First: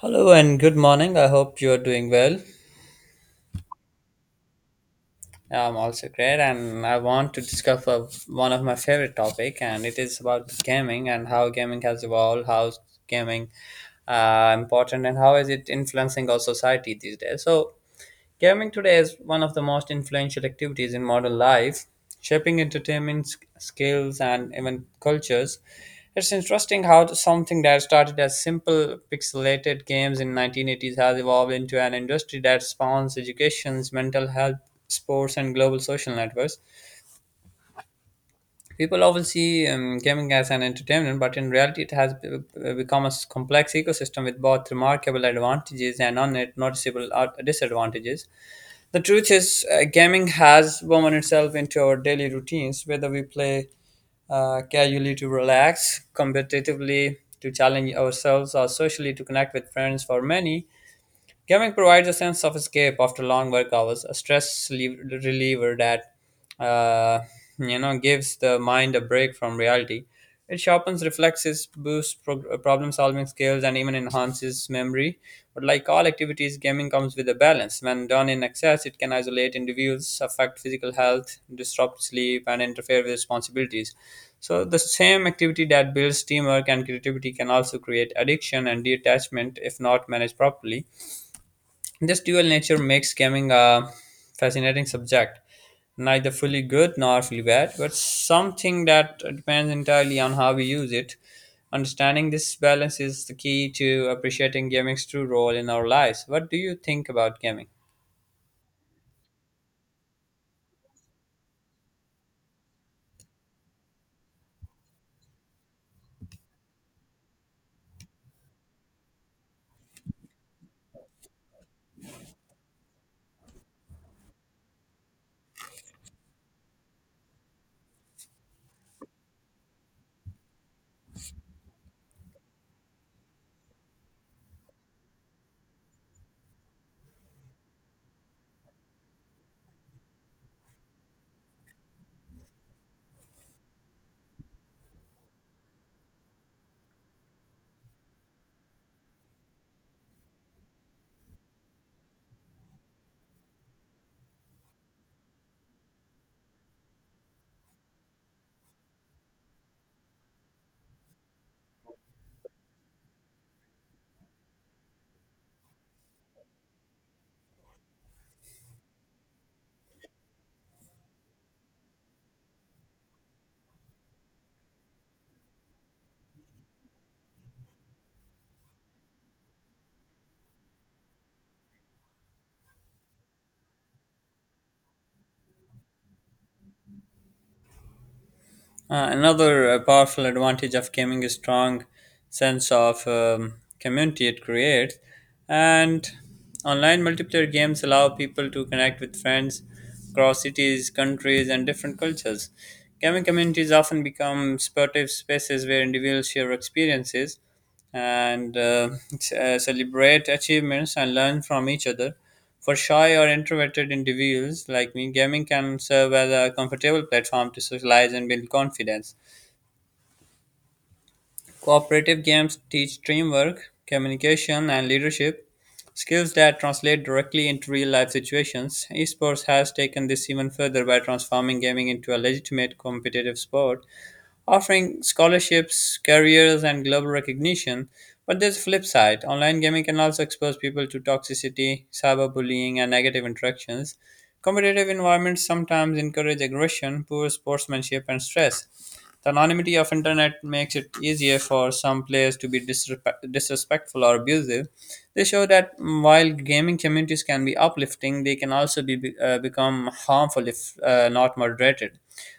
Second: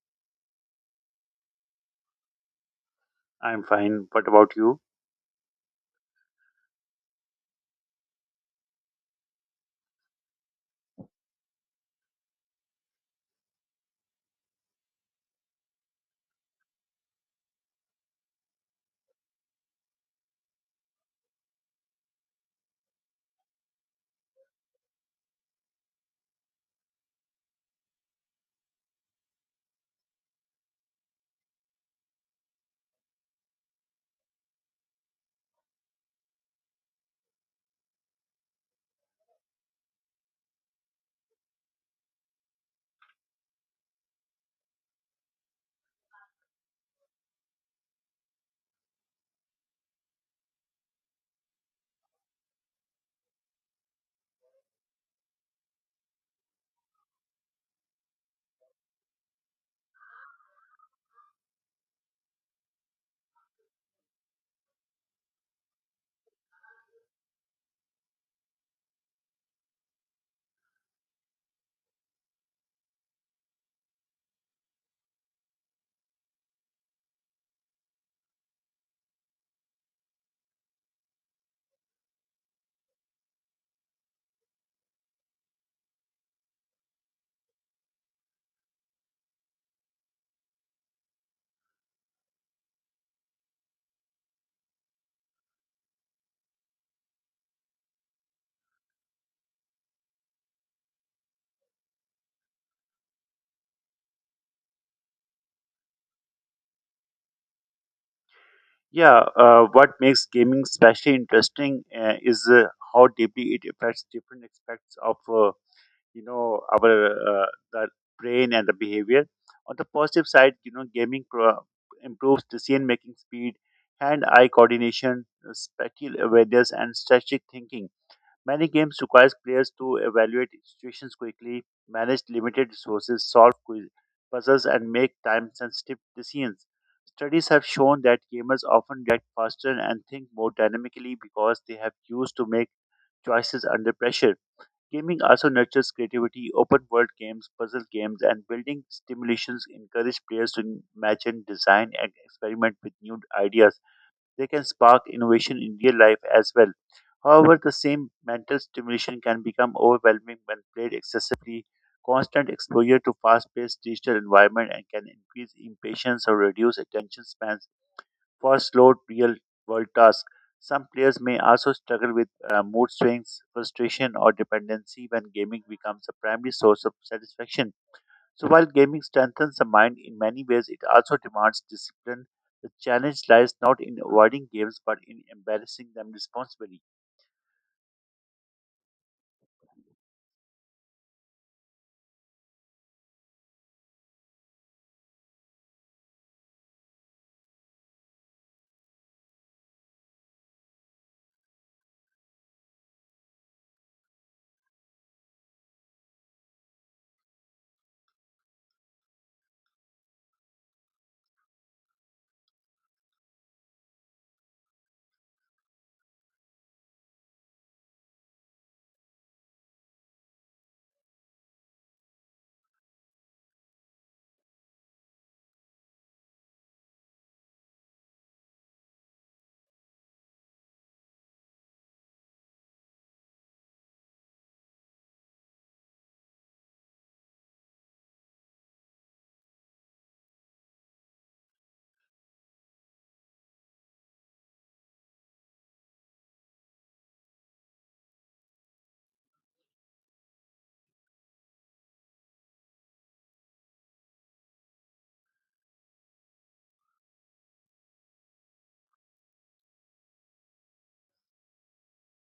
Hello and good morning. I hope you are doing well. I'm fine. What about you? I'm also great, and I want to discuss of one of my favorite topic, and it is about gaming and how gaming has evolved, how gaming important, and how is it influencing our society these days. Gaming today is one of the most influential activities in modern life, shaping entertainment skills and even cultures. It's interesting how something that started as simple pixelated games in 1980s has evolved into an industry that spawns educations, mental health, sports, and global social networks. People often see gaming as an entertainment, but in reality, it has become a complex ecosystem with both remarkable advantages and noticeable disadvantages. The truth is, gaming has woven itself into our daily routines, whether we play casually to relax, competitively to challenge ourselves, or socially to connect with friends. For many, camping provides a sense of escape after long work hours, a reliever that uh, gives the mind a break from reality. It sharpens reflexes, boosts problem-solving skills, and even enhances memory. But like all activities, gaming comes with a balance. When done in excess, it can isolate individuals, affect physical health, disrupt sleep, and interfere with responsibilities. So the same activity that builds teamwork and creativity can also create addiction and detachment if not managed properly. This dual nature makes gaming a fascinating subject, neither fully good nor fully bad, but something that depends entirely on how we use it. Understanding this balance is the key to appreciating gaming's true role in our lives. What do you think about gaming? Yeah, what makes gaming especially interesting is how deeply it affects different aspects of you know our the brain and the behavior. On the positive side, you know, improves decision making speed, hand-eye coordination, spatial awareness, and strategic thinking. Many games require players to evaluate situations quickly, manage limited resources, solve puzzles, and make time sensitive decisions. Studies have shown that gamers often react faster and think more dynamically because they have used to make choices under pressure. Gaming also nurtures creativity. Open world games, puzzle games, and building simulations encourage players to imagine, design, and experiment with new ideas they can spark innovation in real life as well. However, the same mental stimulation can become overwhelming when played excessively. Constant exposure to fast paced digital environment and can increase impatience or reduce attention spans for slow real world tasks. Some players may also struggle with mood swings, frustration, or dependency when gaming becomes a primary source of satisfaction. So while gaming strengthens the mind in many ways, it also demands discipline. The challenge lies not in avoiding games but in embarrassing them responsibly. Another powerful advantage of gaming is strong sense of community it creates, and online multiplayer games allow people to connect with friends across cities, countries, and different cultures. Gaming communities often become supportive spaces where individuals share experiences and celebrate achievements and learn from each other. For shy or introverted individuals like me, gaming can serve as a comfortable platform to socialize and build confidence. Cooperative games teach teamwork, communication, and leadership, skills that translate directly into real life situations. Esports has taken this even further by transforming gaming into a legitimate competitive sport offering scholarships, careers, and global recognition. But there's a flip side. Online gaming can also expose people to toxicity, cyberbullying, and negative interactions. Competitive environments sometimes encourage aggression, poor sportsmanship, and stress. The anonymity of internet makes it easier for some players to be disrespectful or abusive. They show that while gaming communities can be uplifting, they can also become harmful if not moderated.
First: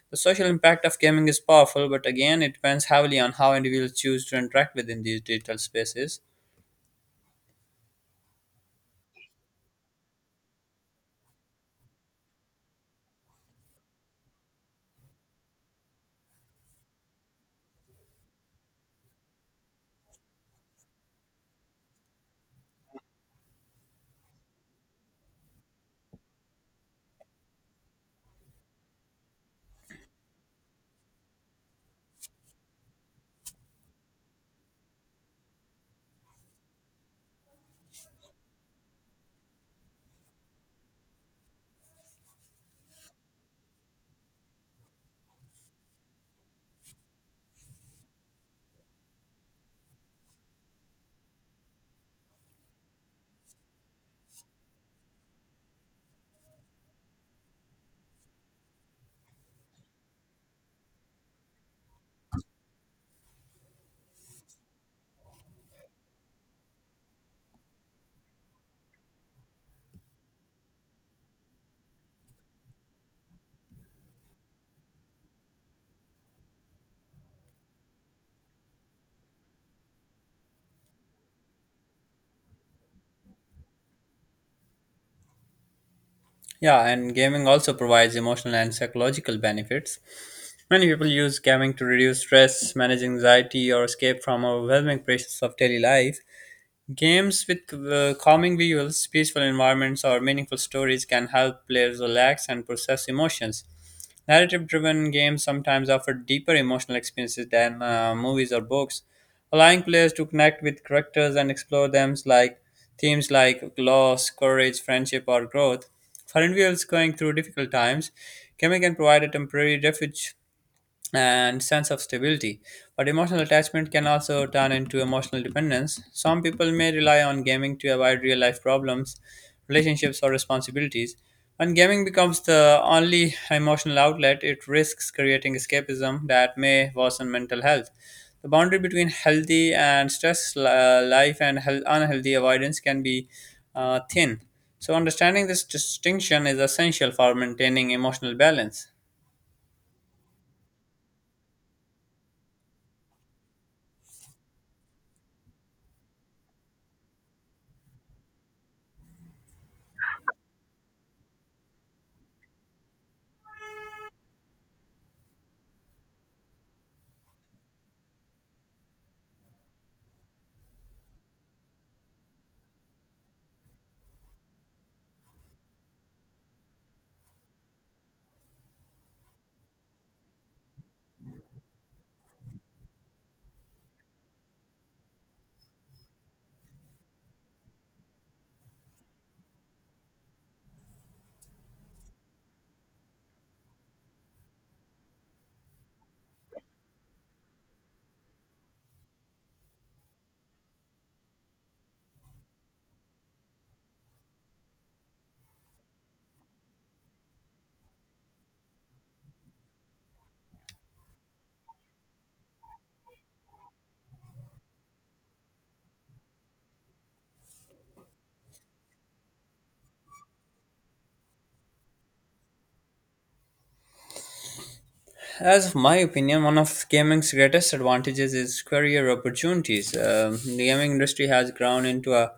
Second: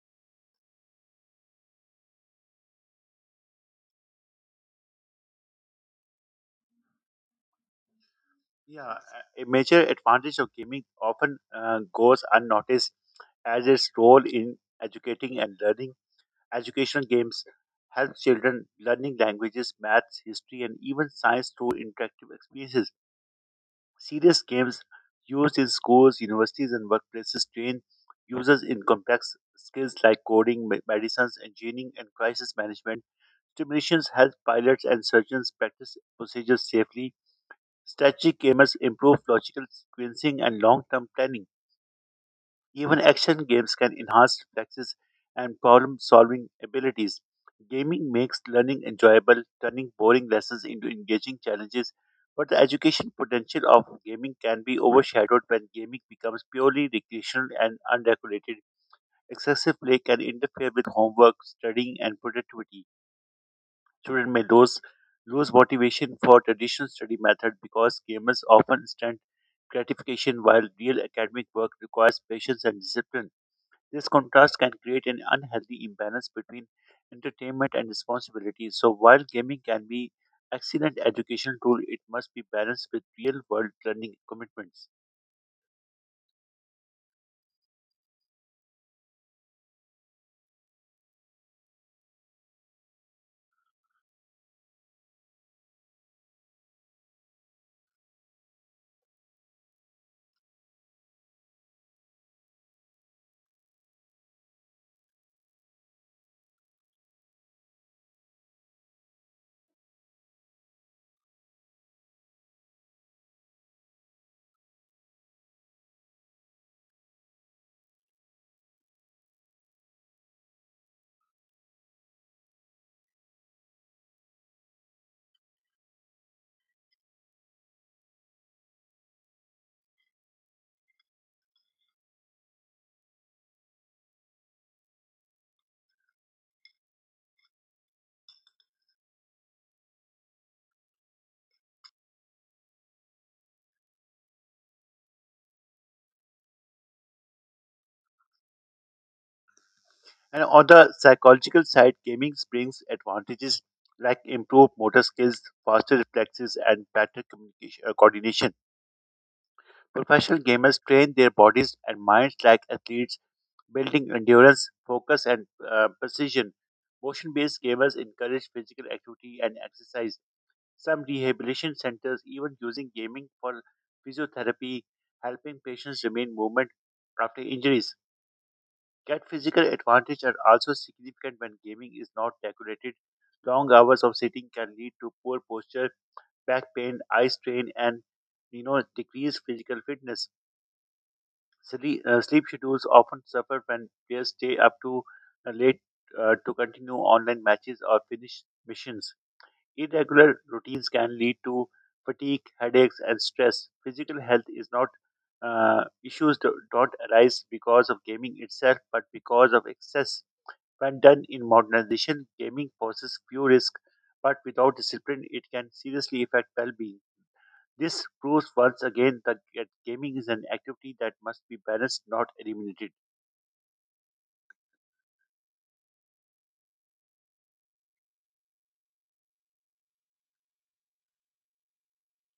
The social impact of gaming is powerful, but again, it depends heavily on how individuals choose to interact within these digital spaces. Yeah, a major advantage of gaming often goes unnoticed as its role in educating and learning. Educational games help children learning languages, maths, history, and even science through interactive experiences. Serious games used in schools, universities, and workplaces train users in complex skills like coding, medicines, engineering, and crisis management. Simulations help pilots and surgeons practice procedures safely. Strategic gamers improve logical sequencing and long term planning. Even action games can enhance reflexes and problem solving abilities. Gaming makes learning enjoyable, turning boring lessons into engaging challenges. But the education potential of gaming can be overshadowed when gaming becomes purely recreational and unregulated. Excessive play can interfere with homework, studying, and productivity. Children may lose motivation for traditional study method because gamers often instant gratification while real academic work requires patience and discipline. This contrast can create an unhealthy imbalance between entertainment and responsibility. So, while gaming can be excellent educational tool, it must be balanced with real-world learning commitments. Yeah, and gaming also provides emotional and psychological benefits. Many people use gaming to reduce stress, manage anxiety, or escape from overwhelming pressures of daily life. Games with calming visuals, peaceful environments, or meaningful stories can help players relax and process emotions. Narrative driven games sometimes offer deeper emotional experiences than movies or books, allowing players to connect with characters and explore themes like loss, courage, friendship, or growth. For individuals going through difficult times, gaming can provide a temporary refuge and sense of stability. But emotional attachment can also turn into emotional dependence. Some people may rely on gaming to avoid real life problems, relationships, or responsibilities. When gaming becomes the only emotional outlet, it risks creating escapism that may worsen mental health. The boundary between healthy and stress life and health, unhealthy avoidance can be thin. So, understanding this distinction is essential for maintaining emotional balance. And on the psychological side, gaming brings advantages like improved motor skills, faster reflexes, and better communication coordination. Professional gamers train their bodies and minds like athletes, building endurance, focus, and precision. Motion based gamers encourage physical activity and exercise. Some rehabilitation centers even using gaming for physiotherapy, helping patients remain movement after injuries. Get physical advantage are also significant when gaming is not regulated. Long hours of sitting can lead to poor posture, back pain, eye strain, and you know decreased physical fitness. Sleep schedules often suffer when players stay up to late to continue online matches or finish missions. Irregular routines can lead to fatigue, headaches, and stress. Physical health is not issues don't arise because of gaming itself, but because of excess. When done in modernization, gaming poses few risks, but without discipline, it can seriously affect well-being. This proves once again that gaming is an activity that must be balanced, not eliminated. As of my opinion, one of gaming's greatest advantages is career opportunities. The gaming industry has grown into a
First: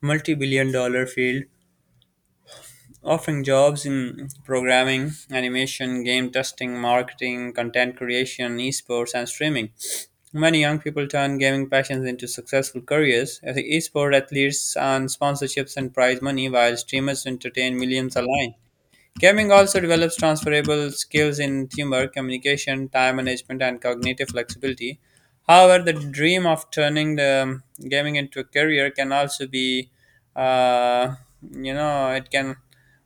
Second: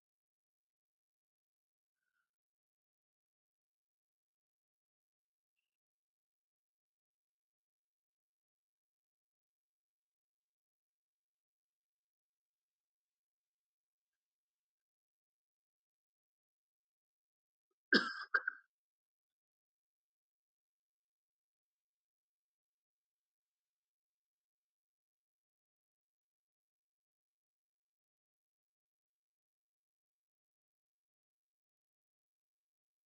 multi-billion-dollar field, offering jobs in programming, animation, game testing, marketing, content creation, esports, and streaming. Many young people turn gaming passions into successful careers. As Esport athletes earn sponsorships and prize money, while streamers entertain millions online. Gaming also develops transferable skills in teamwork, communication, time management, and cognitive flexibility. However, the dream of turning the gaming into a career can also be, uh, you know, it can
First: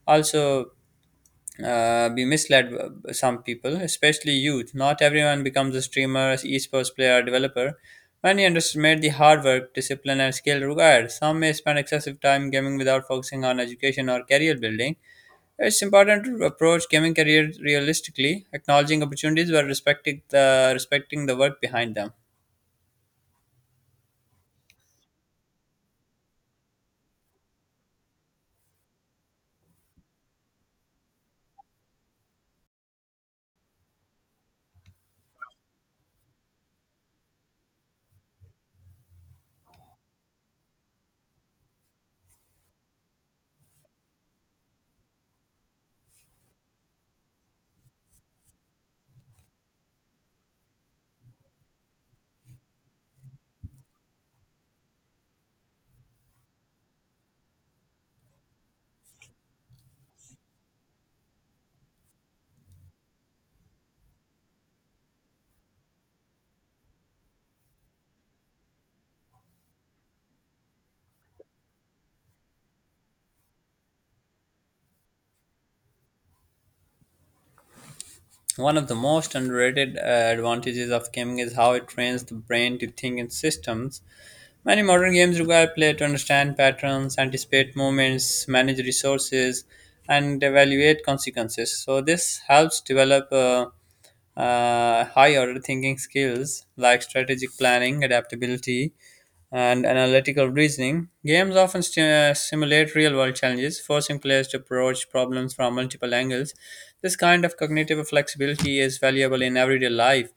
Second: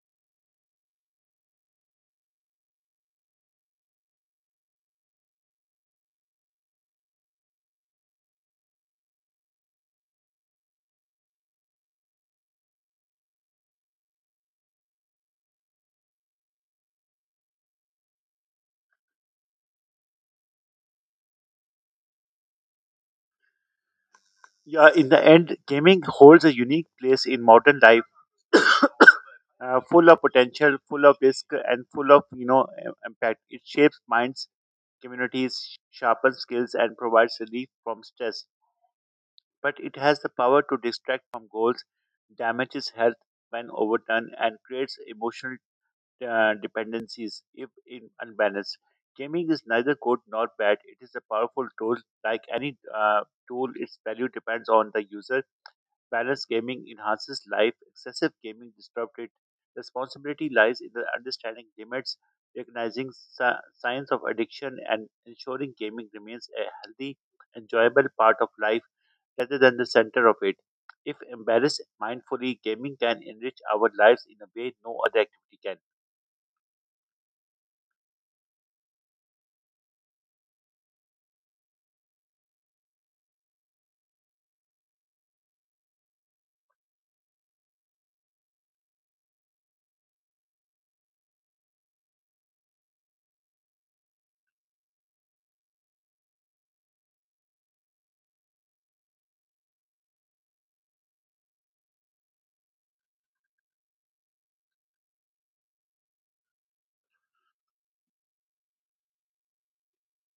also be misled by some people, especially youth. Not everyone becomes a streamer, esports player, or developer. Many underestimate the hard work, discipline, and skill required. Some may spend excessive time gaming without focusing on education or career building. It's important to approach gaming career realistically, acknowledging opportunities while respecting the work behind them. Yeah, in the end, gaming holds a unique place in modern life full of potential, full of risk, and full of you know impact. It shapes minds, communities, sharpens skills, and provides relief from stress. But it has the power to distract from goals, damages health when overdone, and creates emotional dependencies if in unbalanced. Gaming is neither good nor bad. It is a powerful tool. Like any tool, its value depends on the user. Balanced gaming enhances life, excessive gaming disrupts it. Responsibility lies in the understanding limits, recognizing signs of addiction, and ensuring gaming remains a healthy, enjoyable part of life rather than the center of it. If embraced mindfully, gaming can enrich our lives in a way no other activity can. One of the most underrated advantages of gaming is how it trains the brain to think in systems. Many modern games require player to understand patterns, anticipate movements, manage resources, and evaluate consequences. So this helps develop high order thinking skills like strategic planning, adaptability, and analytical reasoning. Games often simulate real world challenges, forcing players to approach problems from multiple angles. This kind of cognitive flexibility is valuable in everyday life,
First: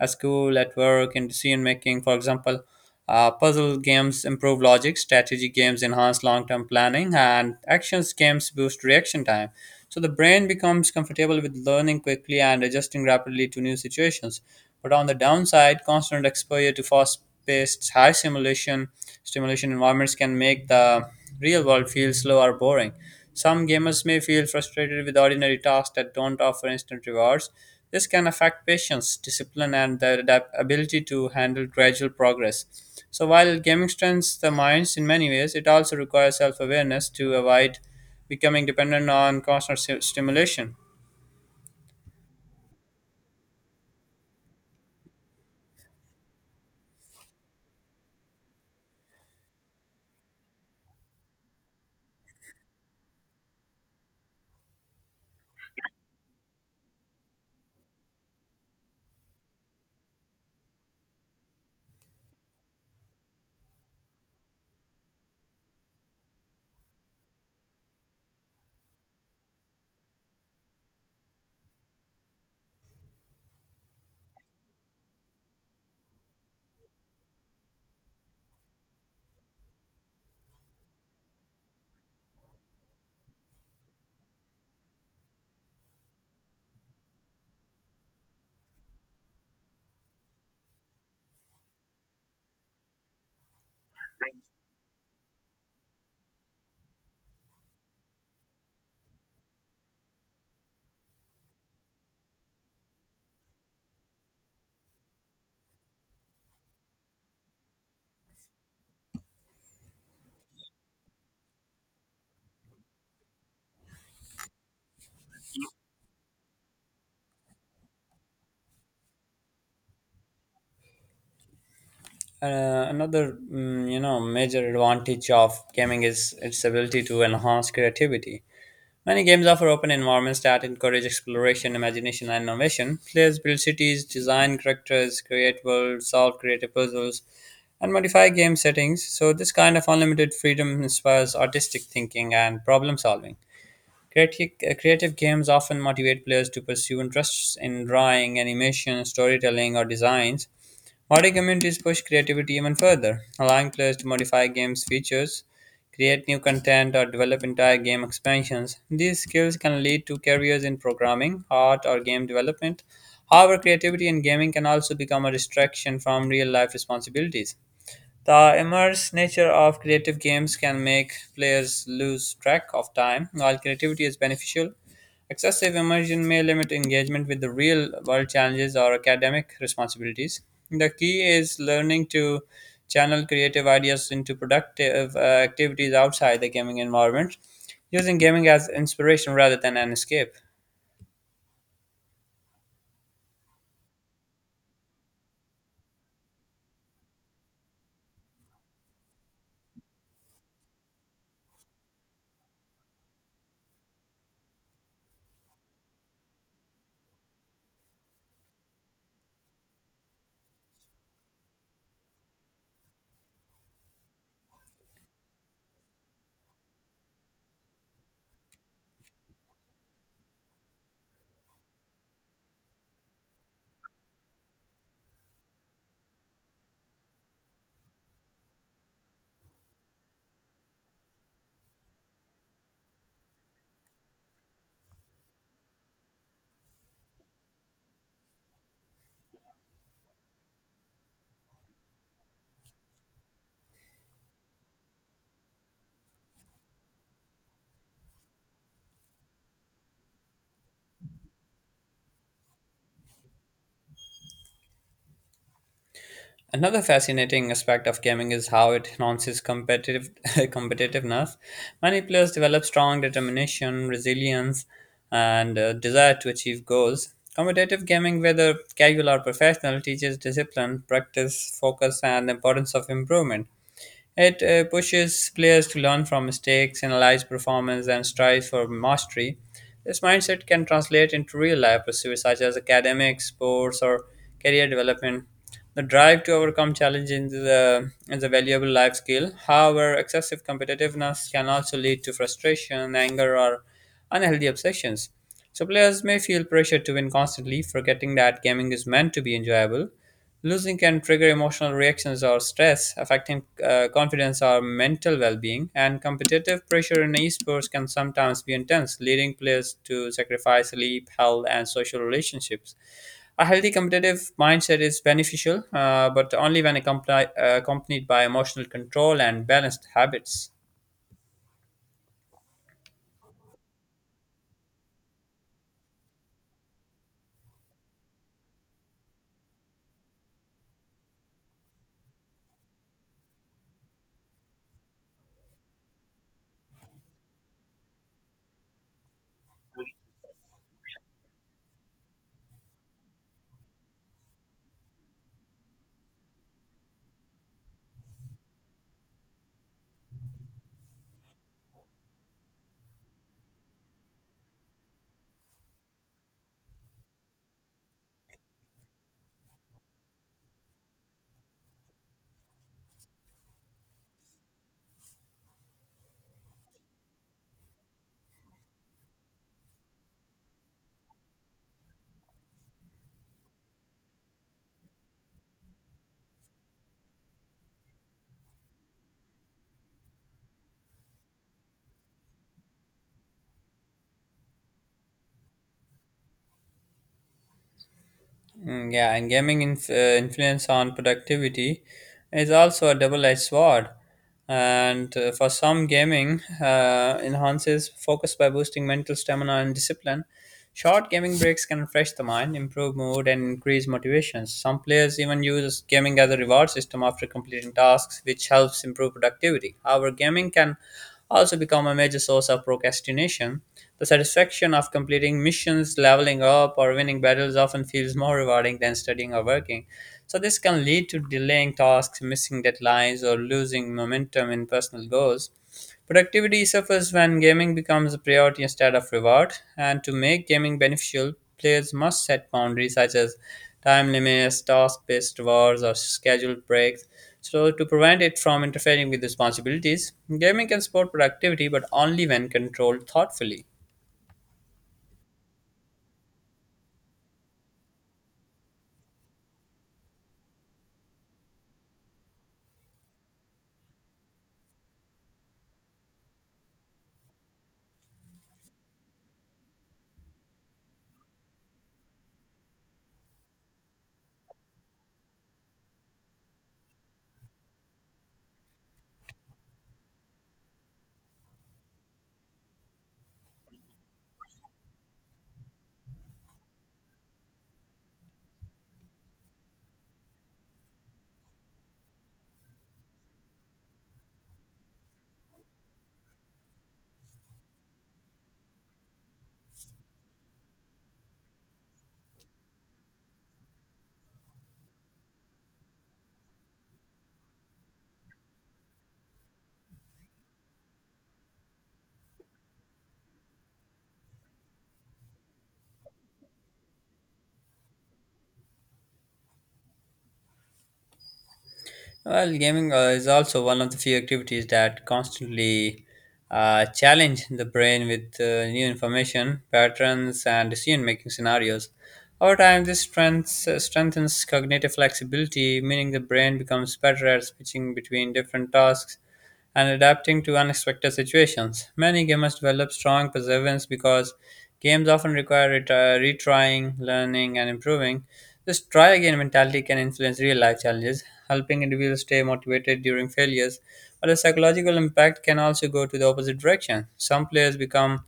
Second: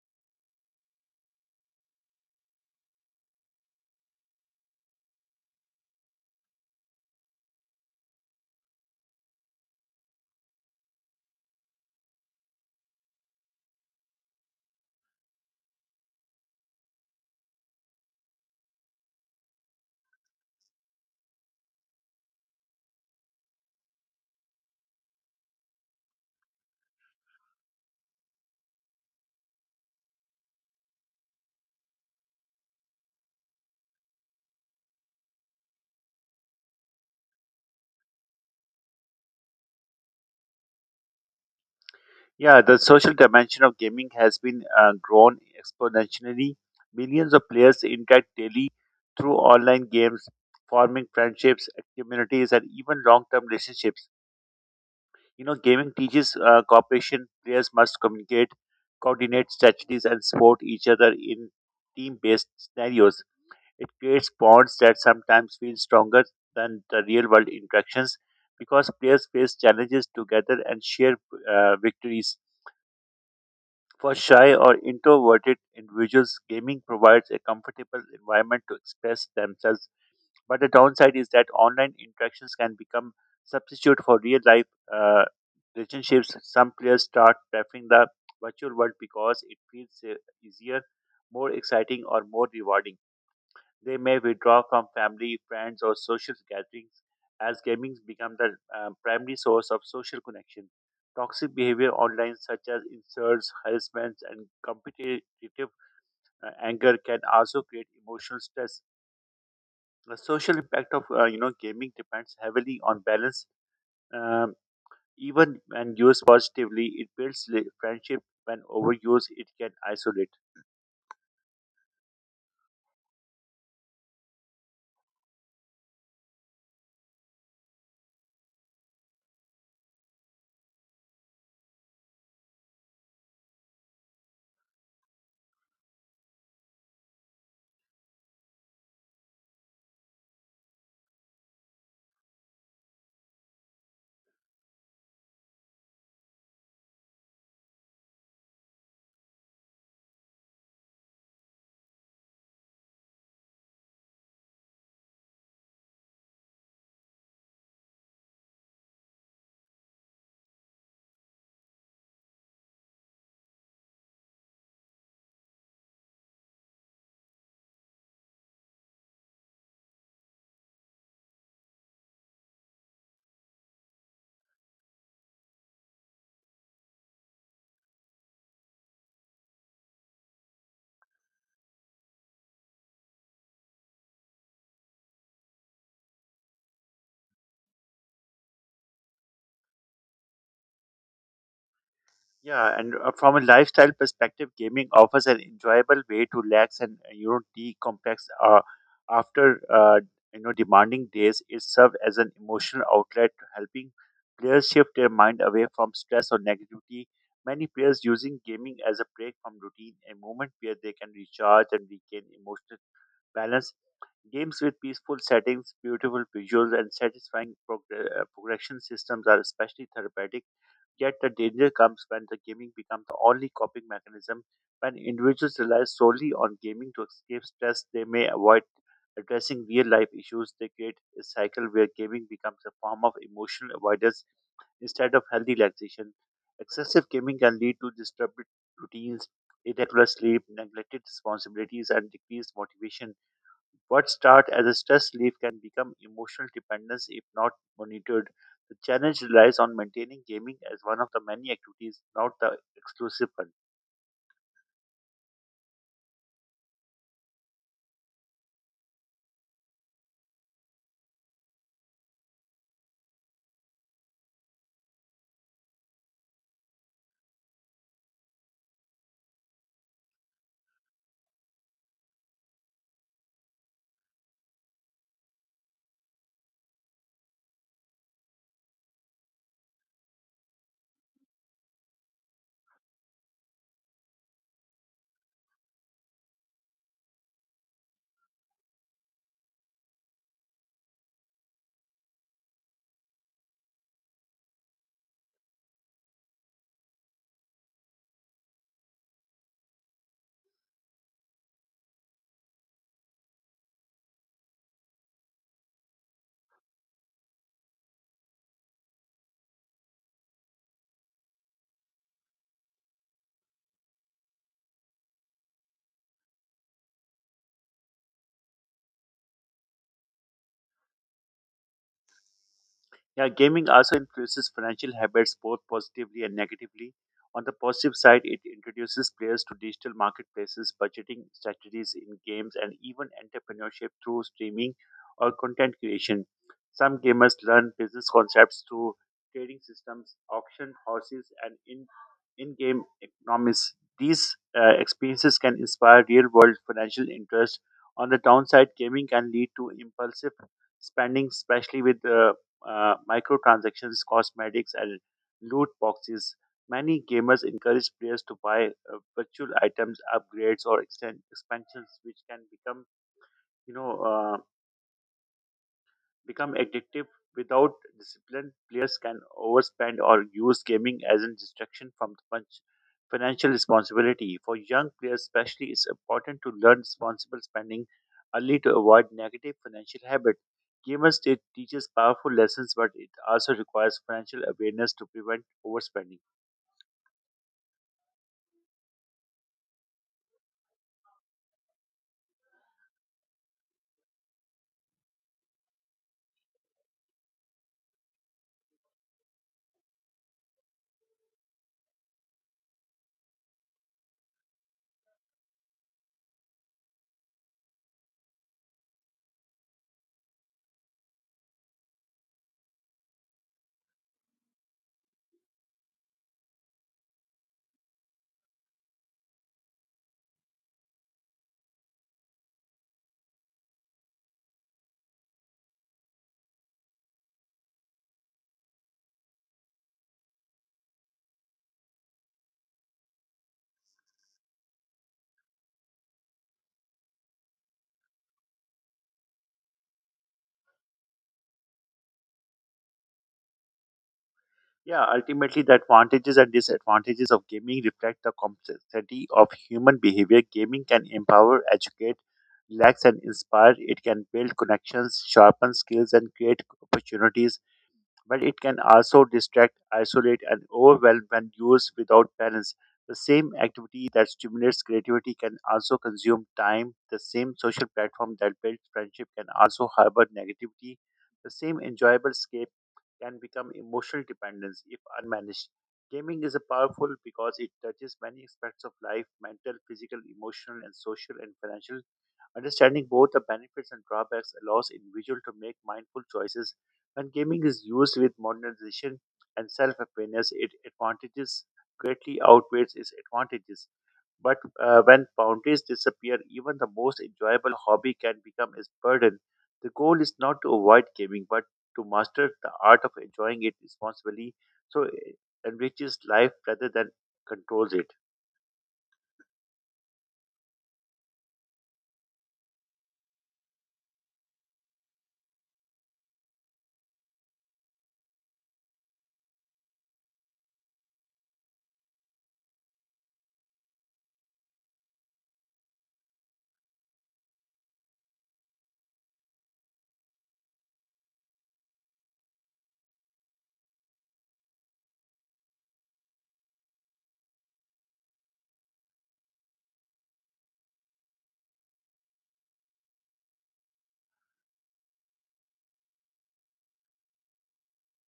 at school, at work, in decision making. For example, puzzle games improve logic, strategy games enhance long term planning, and actions games boost reaction time. So the brain becomes comfortable with learning quickly and adjusting rapidly to new situations. But on the downside, constant exposure to fast paced, high simulation stimulation environments can make the real world feel slow or boring. Some gamers may feel frustrated with ordinary tasks that don't offer instant rewards. This can affect patience, discipline, and the ability to handle gradual progress. So, while gaming strengthens the minds in many ways, it also requires self awareness to avoid becoming dependent on constant stimulation. Yeah, the social dimension of gaming has been grown exponentially. Millions of players interact daily through online games, forming friendships, communities, and even long term relationships. You know, gaming teaches cooperation. Players must communicate, coordinate strategies, and support each other in team based scenarios. It creates bonds that sometimes feel stronger than the real world interactions because players face challenges together and share victories for shy or introverted individuals, gaming provides a comfortable environment to express themselves. But the downside is that online interactions can become substitute for real life uh, relationships. Some players start preferring the virtual world because it feels easier, more exciting, or more rewarding. They may withdraw from family, friends, or social gatherings as gaming becomes the primary source of social connection. Toxic behavior online, such as insults, harassments, and competitive anger, can also create emotional stress. The social impact of you know gaming depends heavily on balance. Um, even when used positively, it builds friendship. When overused, it can isolate. Another major advantage of gaming is its ability to enhance creativity. Many games offer open environments that encourage exploration, imagination, and innovation. Players build cities, design characters, create worlds, solve creative puzzles, and modify game settings. So, this kind of unlimited freedom inspires artistic thinking and problem solving. Creative games often motivate players to pursue interests in drawing, animation, storytelling, or designs. Modern communities push creativity even further, allowing players to modify game's features, create new content, or develop entire game expansions. These skills can lead to careers in programming, art, or game development. However, creativity in gaming can also become a distraction from real life responsibilities. The immersive nature of creative games can make players lose track of time. While creativity is beneficial, excessive immersion may limit engagement with the real world challenges or academic responsibilities. The key is learning to channel creative ideas into productive activities outside the gaming environment, using gaming as inspiration rather than an escape. Yeah, and from a lifestyle perspective, gaming offers an enjoyable way to relax and you know decompress after you know demanding days. It serves as an emotional outlet, helping players shift their mind away from stress or negativity. Many players using gaming as a break from routine, a moment where they can recharge and regain emotional balance. Games with peaceful settings, beautiful visuals, and satisfying progression systems are especially therapeutic. Yet the danger comes when the gaming becomes the only coping mechanism, when individuals rely solely on gaming to escape stress they may avoid addressing real life issues they create a cycle where gaming becomes a form of emotional avoidance instead of healthy relaxation excessive gaming can lead to disturbed routines irregular sleep neglected responsibilities and decreased motivation what starts as a stress relief can become emotional dependence if not monitored. The challenge relies on maintaining gaming as one of the many activities, not the exclusive one. Another fascinating aspect of gaming is how it enhances competitive competitiveness. Many players develop strong determination, resilience, and desire to achieve goals. Competitive gaming, whether casual or professional, teaches discipline, practice, focus, and the importance of improvement. It pushes players to learn from mistakes, analyze performance, and strive for mastery. This mindset can translate into real life pursuits such as academics, sports, or career development. The drive to overcome challenges is a valuable life skill. However, excessive competitiveness can also lead to frustration, anger, or unhealthy obsessions. So, players may feel pressure to win constantly, forgetting that gaming is meant to be enjoyable. Losing can trigger emotional reactions or stress, affecting confidence or mental well being, and competitive pressure in esports can sometimes be intense, leading players to sacrifice sleep, health, and social relationships. A healthy competitive mindset is beneficial, but only when accompanied by emotional control and balanced habits. Yeah, gaming also influences financial habits both positively and negatively. On the positive side, it introduces players to digital marketplaces, budgeting strategies in games, and even entrepreneurship through streaming or content creation. Some gamers learn business concepts through trading systems, auction houses, and in game economics. These experiences can inspire real world financial interest. On the downside, gaming can lead to impulsive spending, especially with microtransactions, cosmetics, and loot boxes. Many gamers encourage players to buy virtual items, upgrades, or extend expansions, which can you know, uh, become addictive. Without discipline, players can overspend or use gaming as a distraction from the financial responsibility. For young players, especially, it's important to learn responsible spending early to avoid negative financial habits. Gamers teaches powerful lessons, but it also requires financial awareness to prevent overspending. Yeah, and gaming influence on productivity is also a double-edged sword. And for some, gaming enhances focus by boosting mental stamina and discipline. Short gaming breaks can refresh the mind, improve mood, and increase motivation. Some players even use gaming as a reward system after completing tasks, which helps improve productivity. However, gaming can also become a major source of procrastination. The satisfaction of completing missions, leveling up, or winning battles often feels more rewarding than studying or working. So, this can lead to delaying tasks, missing deadlines, or losing momentum in personal goals. Productivity suffers when gaming becomes a priority instead of reward, and to make gaming beneficial, players must set boundaries such as time limits, task based rewards, or scheduled breaks. So, to prevent it from interfering with responsibilities, gaming can support productivity but only when controlled thoughtfully. Yeah, ultimately, the advantages and disadvantages of gaming reflect the complexity of human behavior. Gaming can empower, educate, relax, and inspire. It can build connections, sharpen skills, and create opportunities. But it can also distract, isolate, and overwhelm when used without balance. The same activity that stimulates creativity can also consume time. The same social platform that builds friendship can also harbor negativity. The same enjoyable escape can become emotional dependence if unmanaged. Gaming is a powerful because it touches many aspects of life mental, physical, emotional, and social and financial. Understanding both the benefits and drawbacks allows individual to make mindful choices. When gaming is used with modernization and self-awareness, its advantages greatly outweighs its advantages. But when boundaries disappear, even the most enjoyable hobby can become a burden. The goal is not to avoid gaming, but to master the art of enjoying it responsibly so it enriches life rather than controls it. Well, gaming is also one of the few activities that constantly challenge the brain with new information, patterns, and decision making scenarios. Over time, this strengthens cognitive flexibility, meaning the brain becomes better at switching between different tasks and adapting to unexpected situations. Many gamers develop strong perseverance because games often require retrying, learning, and improving. This try again mentality can influence real life challenges, helping individuals stay motivated during failures. But the psychological impact can also go to the opposite direction. Some players become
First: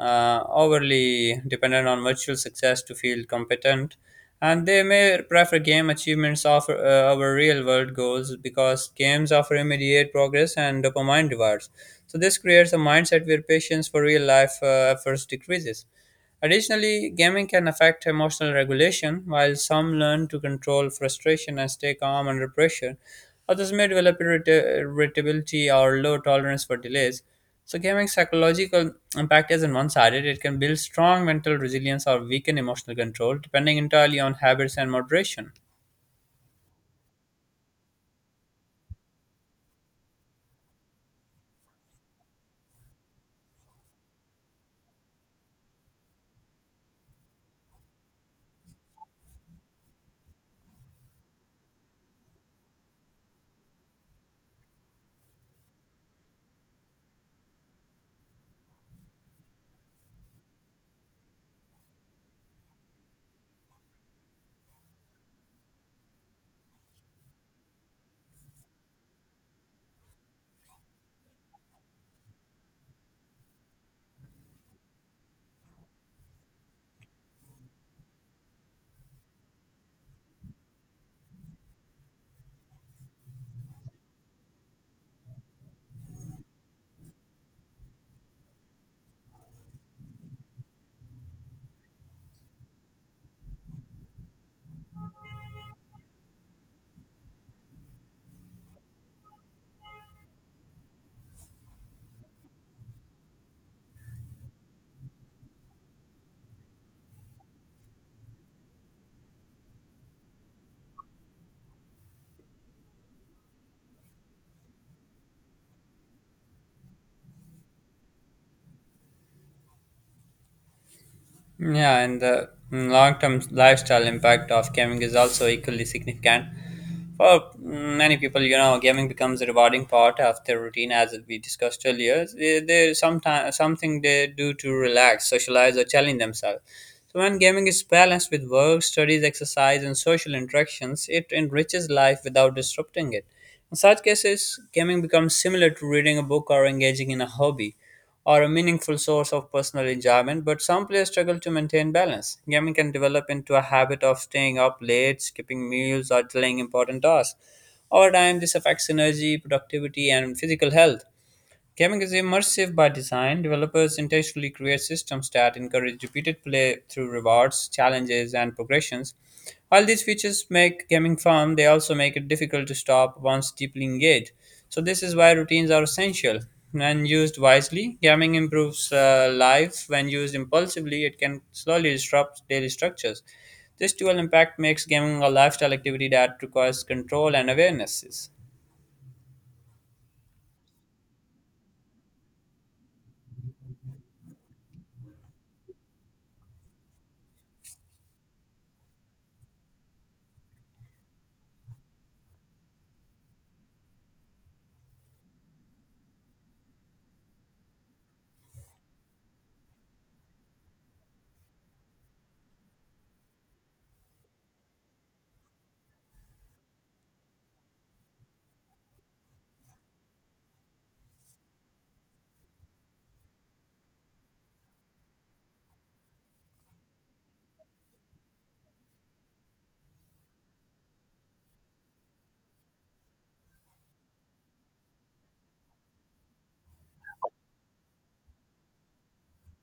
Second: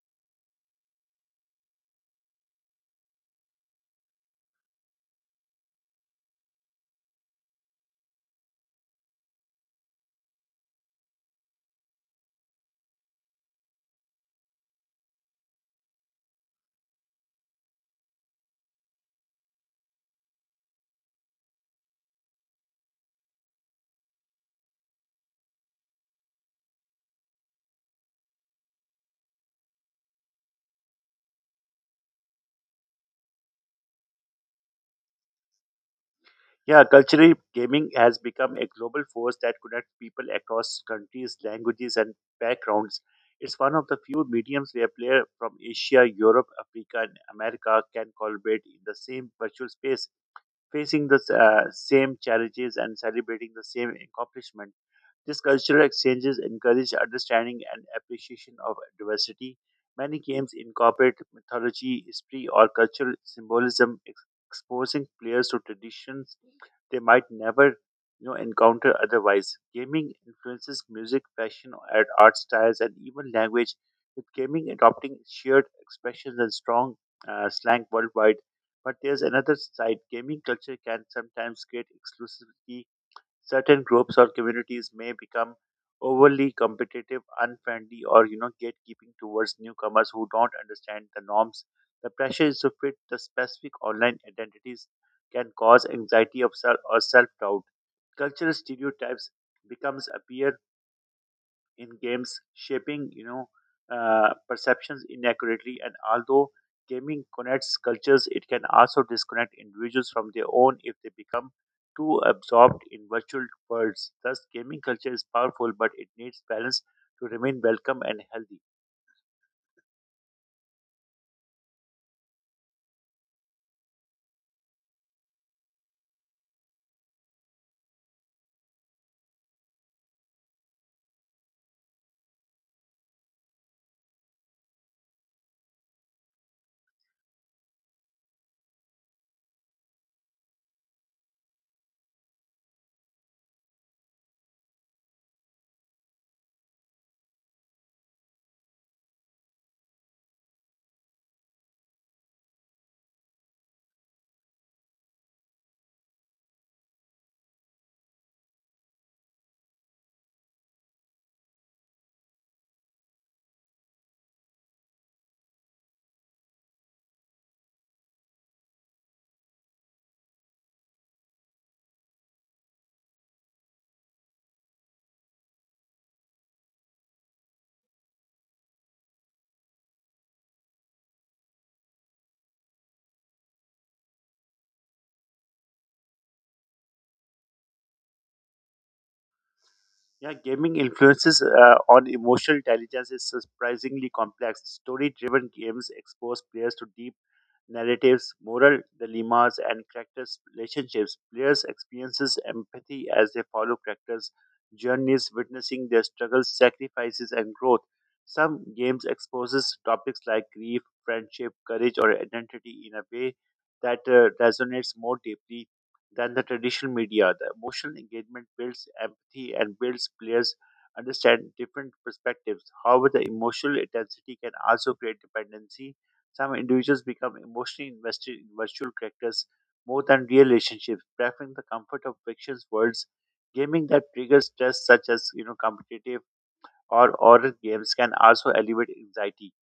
overly dependent on virtual success to feel competent and they may prefer game achievements over real world goals because games offer immediate progress and dopamine rewards. So, this creates a mindset where patience for real life efforts decreases. Additionally, gaming can affect emotional regulation. While some learn to control frustration and stay calm under pressure, others may develop irritability or low tolerance for delays. So, gaming's psychological impact isn't one sided. It can build strong mental resilience or weaken emotional control, depending entirely on habits and moderation. Yeah, culturally, gaming has become a global force that connects people across countries, languages, and backgrounds. It's one of the few mediums where players from Asia, Europe, Africa, and America can collaborate in the same virtual space, facing the same challenges and celebrating the same accomplishment. These cultural exchanges encourage understanding and appreciation of diversity. Many games incorporate mythology, history, or cultural symbolism, exposing players to traditions they might never you know encounter otherwise. Gaming influences music, fashion, and art styles, and even language, with gaming adopting shared expressions and strong slang worldwide. But there's another side. Gaming culture can sometimes create exclusivity certain groups or communities may become overly competitive, unfriendly, or you know gatekeeping towards newcomers who don't understand the norms. The pressure is to fit the specific online identities can cause anxiety of self or self doubt. Cultural stereotypes becomes appear in games shaping you know perceptions inaccurately and although gaming connects cultures it can also disconnect individuals from their own if they become too absorbed in virtual worlds thus gaming culture is powerful but it needs balance to remain welcome and healthy. Yeah, and the long term lifestyle impact of gaming is also equally significant. For many people, you know, gaming becomes a rewarding part of their routine, as we discussed earlier. They sometimes something they do to relax, socialize, or challenge themselves. So when gaming is balanced with work, studies, exercise, and social interactions, it enriches life without disrupting it. In such cases, gaming becomes similar to reading a book or engaging in a hobby or a meaningful source of personal enjoyment, but some players struggle to maintain balance. Gaming can develop into a habit of staying up late, skipping meals, or delaying important tasks. Over time, this affects energy, productivity, and physical health. Gaming is immersive by design. Developers intentionally create systems that encourage repeated play through rewards, challenges, and progressions. While these features make gaming fun, they also make it difficult to stop once deeply engaged. So, this is why routines are essential. When used wisely, gaming improves life. When used impulsively, it can slowly disrupt daily structures. This dual impact makes gaming a lifestyle activity that requires control and awarenesses. Yeah, gaming influences on emotional intelligence is surprisingly complex. Story driven games expose players to deep narratives, moral dilemmas, and characters' relationships. Players experiences empathy as they follow characters' journeys, witnessing their struggles, sacrifices, and growth. Some games exposes topics like grief, friendship, courage, or identity in a way that resonates more deeply than the traditional media. The emotional engagement builds empathy and builds players understand different perspectives. However, the emotional intensity can also create dependency. Some individuals become emotionally invested in virtual characters more than real relationships, preferring the comfort of fiction's worlds. Gaming that triggers stress, such as you know competitive or horror games, can also elevate anxiety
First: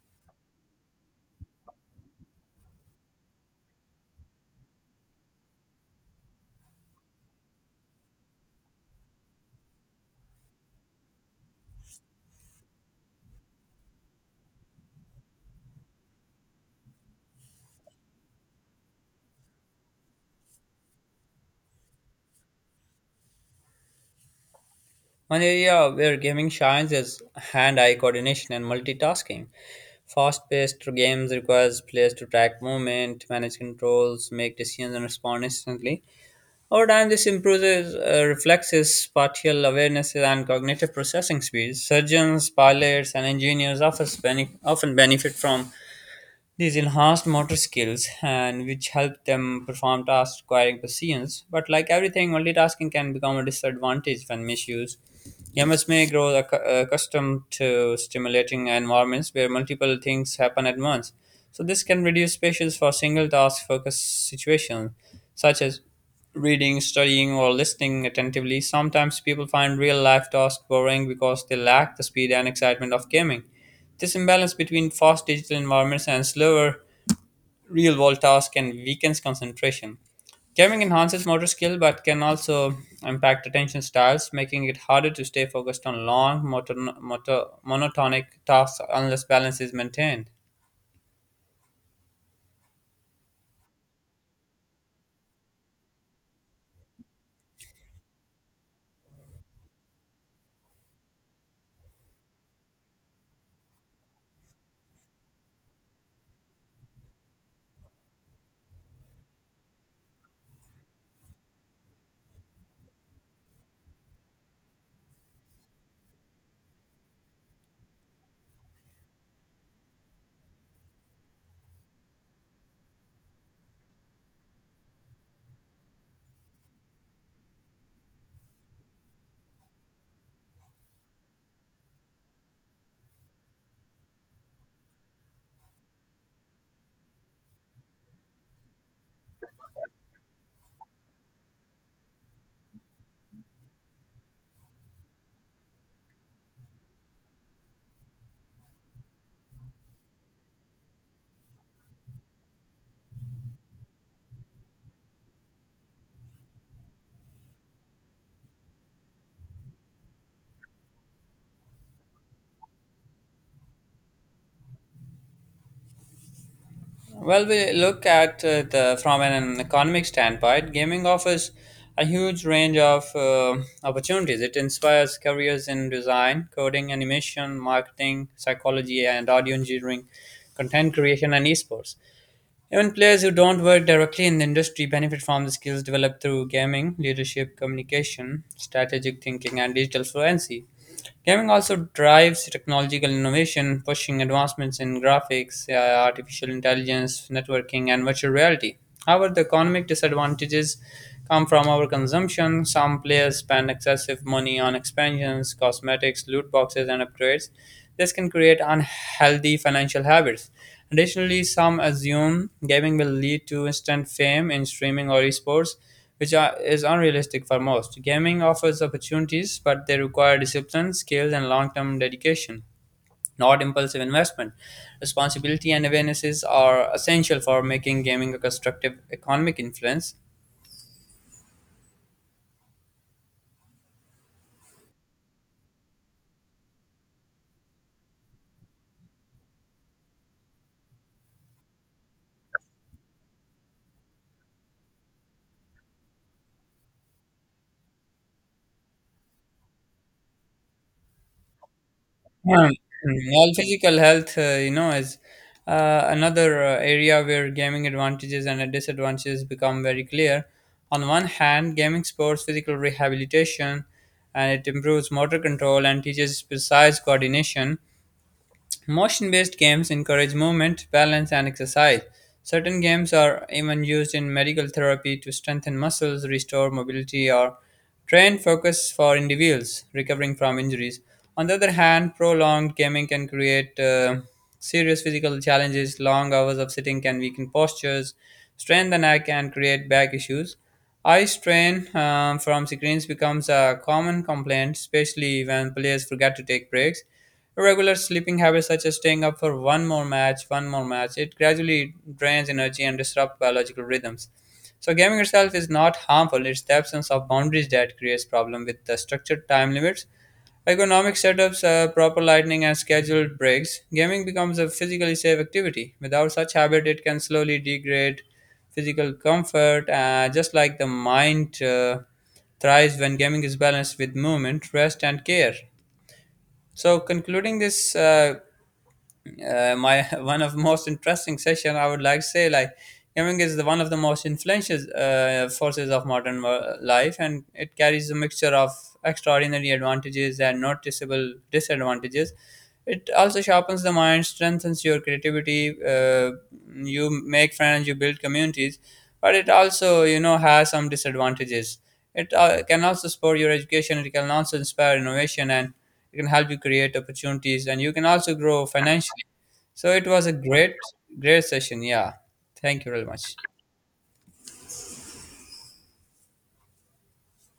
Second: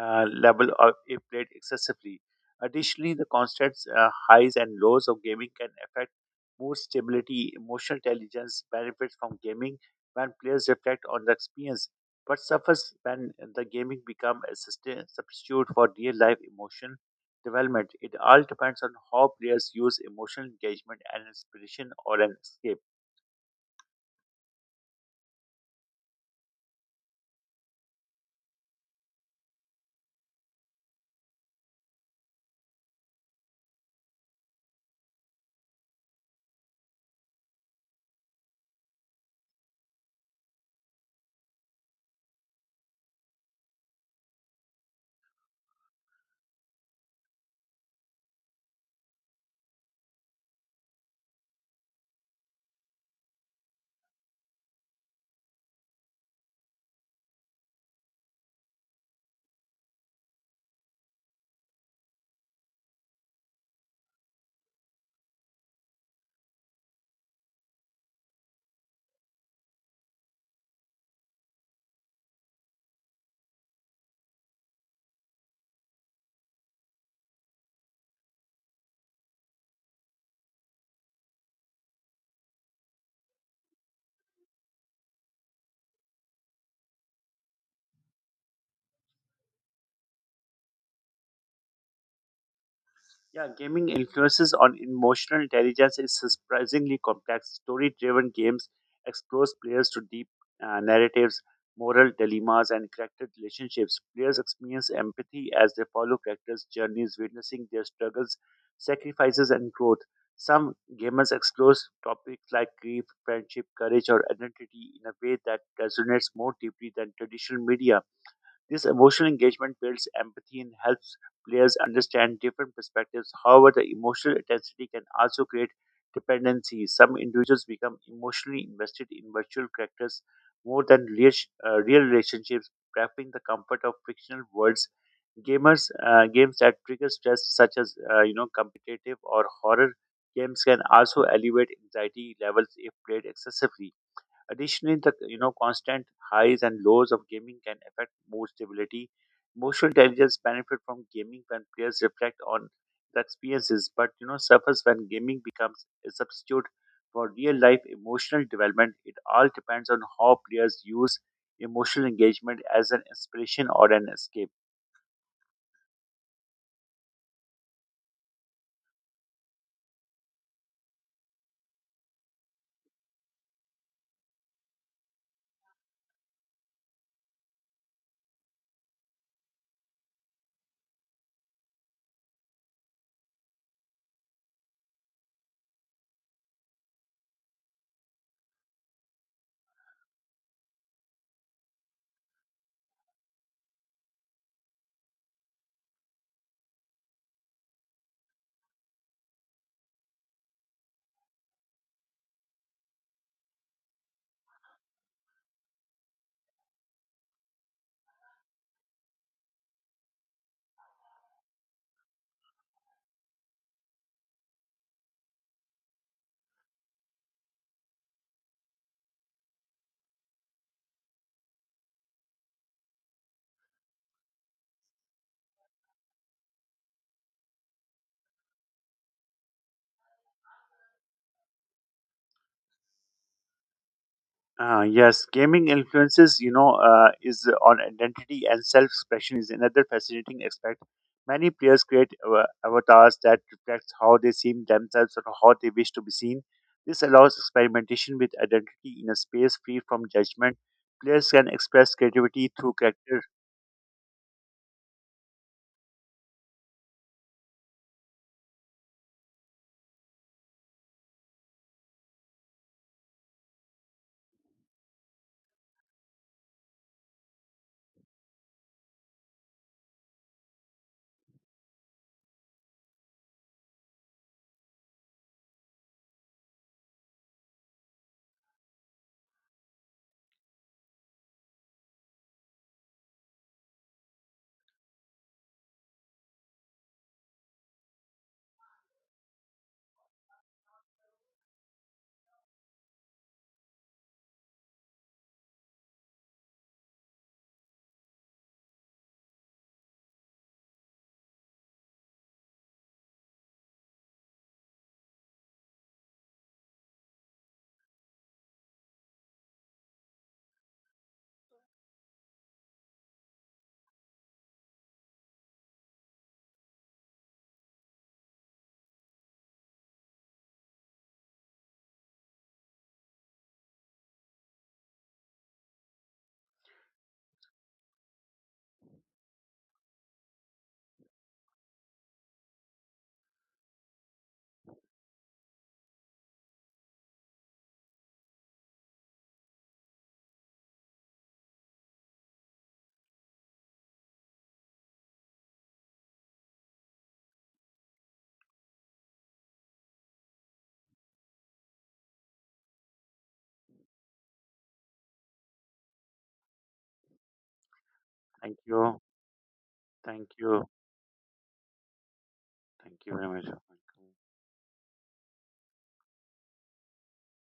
level of if played excessively. Additionally, the constant highs and lows of gaming can affect mood stability, emotional intelligence, benefits from gaming when players reflect on the experience, but suffers when the gaming becomes a substitute for real life emotion development. It all depends on how players use emotional engagement and inspiration or an escape. One area where gaming shines is hand-eye coordination and multitasking. Fast-paced games requires players to track movement, manage controls, make decisions, and respond instantly. Over time, this improves reflexes, spatial awareness, and cognitive processing speeds. Surgeons, pilots, and engineers often benefit from these enhanced motor skills and which help them perform tasks requiring patience. But like everything, multitasking can become a disadvantage when misused. Humans may grow accustomed to stimulating environments where multiple things happen at once. So this can reduce spaces for single task focused situations, such as reading, studying, or listening attentively. Sometimes people find real life tasks boring because they lack the speed and excitement of gaming. This imbalance between fast digital environments and slower real world tasks can weakens concentration. Gaming enhances motor skill but can also impact attention styles, making it harder to stay focused on long, monotonic tasks unless balance is maintained. Yeah, gaming influences on emotional intelligence is surprisingly complex. Story driven games expose players to deep narratives, moral dilemmas, and character relationships. Players experience empathy as they follow characters' journeys, witnessing their struggles, sacrifices, and growth. Some gamers explore topics like grief, friendship, courage, or identity in a way that resonates more deeply than traditional media. This emotional engagement builds empathy and helps players understand different perspectives. However, the emotional intensity can also create dependency. Some individuals become emotionally invested in virtual characters more than real relationships, preferring the comfort of fictional worlds. Gamers games that trigger stress, such as you know competitive or horror games, can also elevate anxiety levels if played excessively. Additionally, the you know constant highs and lows of gaming can affect mood stability. Emotional intelligence benefit from gaming when players reflect on the experiences, but you know suffers when gaming becomes a substitute for real life emotional development. It all depends on how players use emotional engagement as an inspiration or an escape. Well, we look at the from an economic standpoint, gaming offers a huge range of opportunities. It inspires careers in design, coding, animation, marketing, psychology, and audio engineering, content creation, and esports. Even players who don't work directly in the industry benefit from the skills developed through gaming, leadership, communication, strategic thinking, and digital fluency. Gaming also drives technological innovation, pushing advancements in graphics, AI, artificial intelligence, networking, and virtual reality. However, the economic disadvantages come from overconsumption. Some players spend excessive money on expansions, cosmetics, loot boxes, and upgrades. This can create unhealthy financial habits. Additionally, some assume gaming will lead to instant fame in streaming or esports, which is unrealistic for most. Gaming offers opportunities, but they require discipline, skills, and long term dedication, not impulsive investment. Responsibility and awarenesses are essential for making gaming a constructive economic influence. Yes, gaming influences is on identity and self-expression is another fascinating aspect. Many players create avatars that reflects how they see themselves or how they wish to be seen. This allows experimentation with identity in a space free from judgment. Players can express creativity Um, through character. While physical health, you know, is another area where gaming advantages and disadvantages become very clear. On one hand, gaming supports physical rehabilitation and it improves motor control and teaches precise coordination. Motion based games encourage movement, balance, and exercise. Certain games are even used in medical therapy to strengthen muscles, restore mobility, or train focus for individuals recovering from injuries. On the other hand, prolonged gaming can create serious physical challenges. Long hours of sitting can weaken postures, strain the neck, and create back issues. Eye strain from screens becomes a common complaint, especially when players forget to take breaks. Regular sleeping habits, such as staying up for one more match, it gradually drains energy and disrupts biological rhythms. So gaming itself is not harmful; it's the absence of boundaries that creates problem with the structured time limits. Ergonomic setups, proper lighting, and scheduled breaks, gaming becomes a physically safe activity. Without such habit, it can slowly degrade physical comfort, just like the mind thrives when gaming is balanced with movement, rest, and care. So concluding this, my one of most interesting session, I would like to say like gaming is the one of the most influential forces of modern life, and it carries a mixture of extraordinary advantages and noticeable disadvantages. It also sharpens the mind, strengthens your creativity. You make friends, you build communities, but it also you know has some disadvantages it can also support your education, it can also inspire innovation, and it can help you create opportunities, and you can also Thank grow you. financially. So it was Thank a you. Great session. Yeah. Thank you very Thank you very much. much.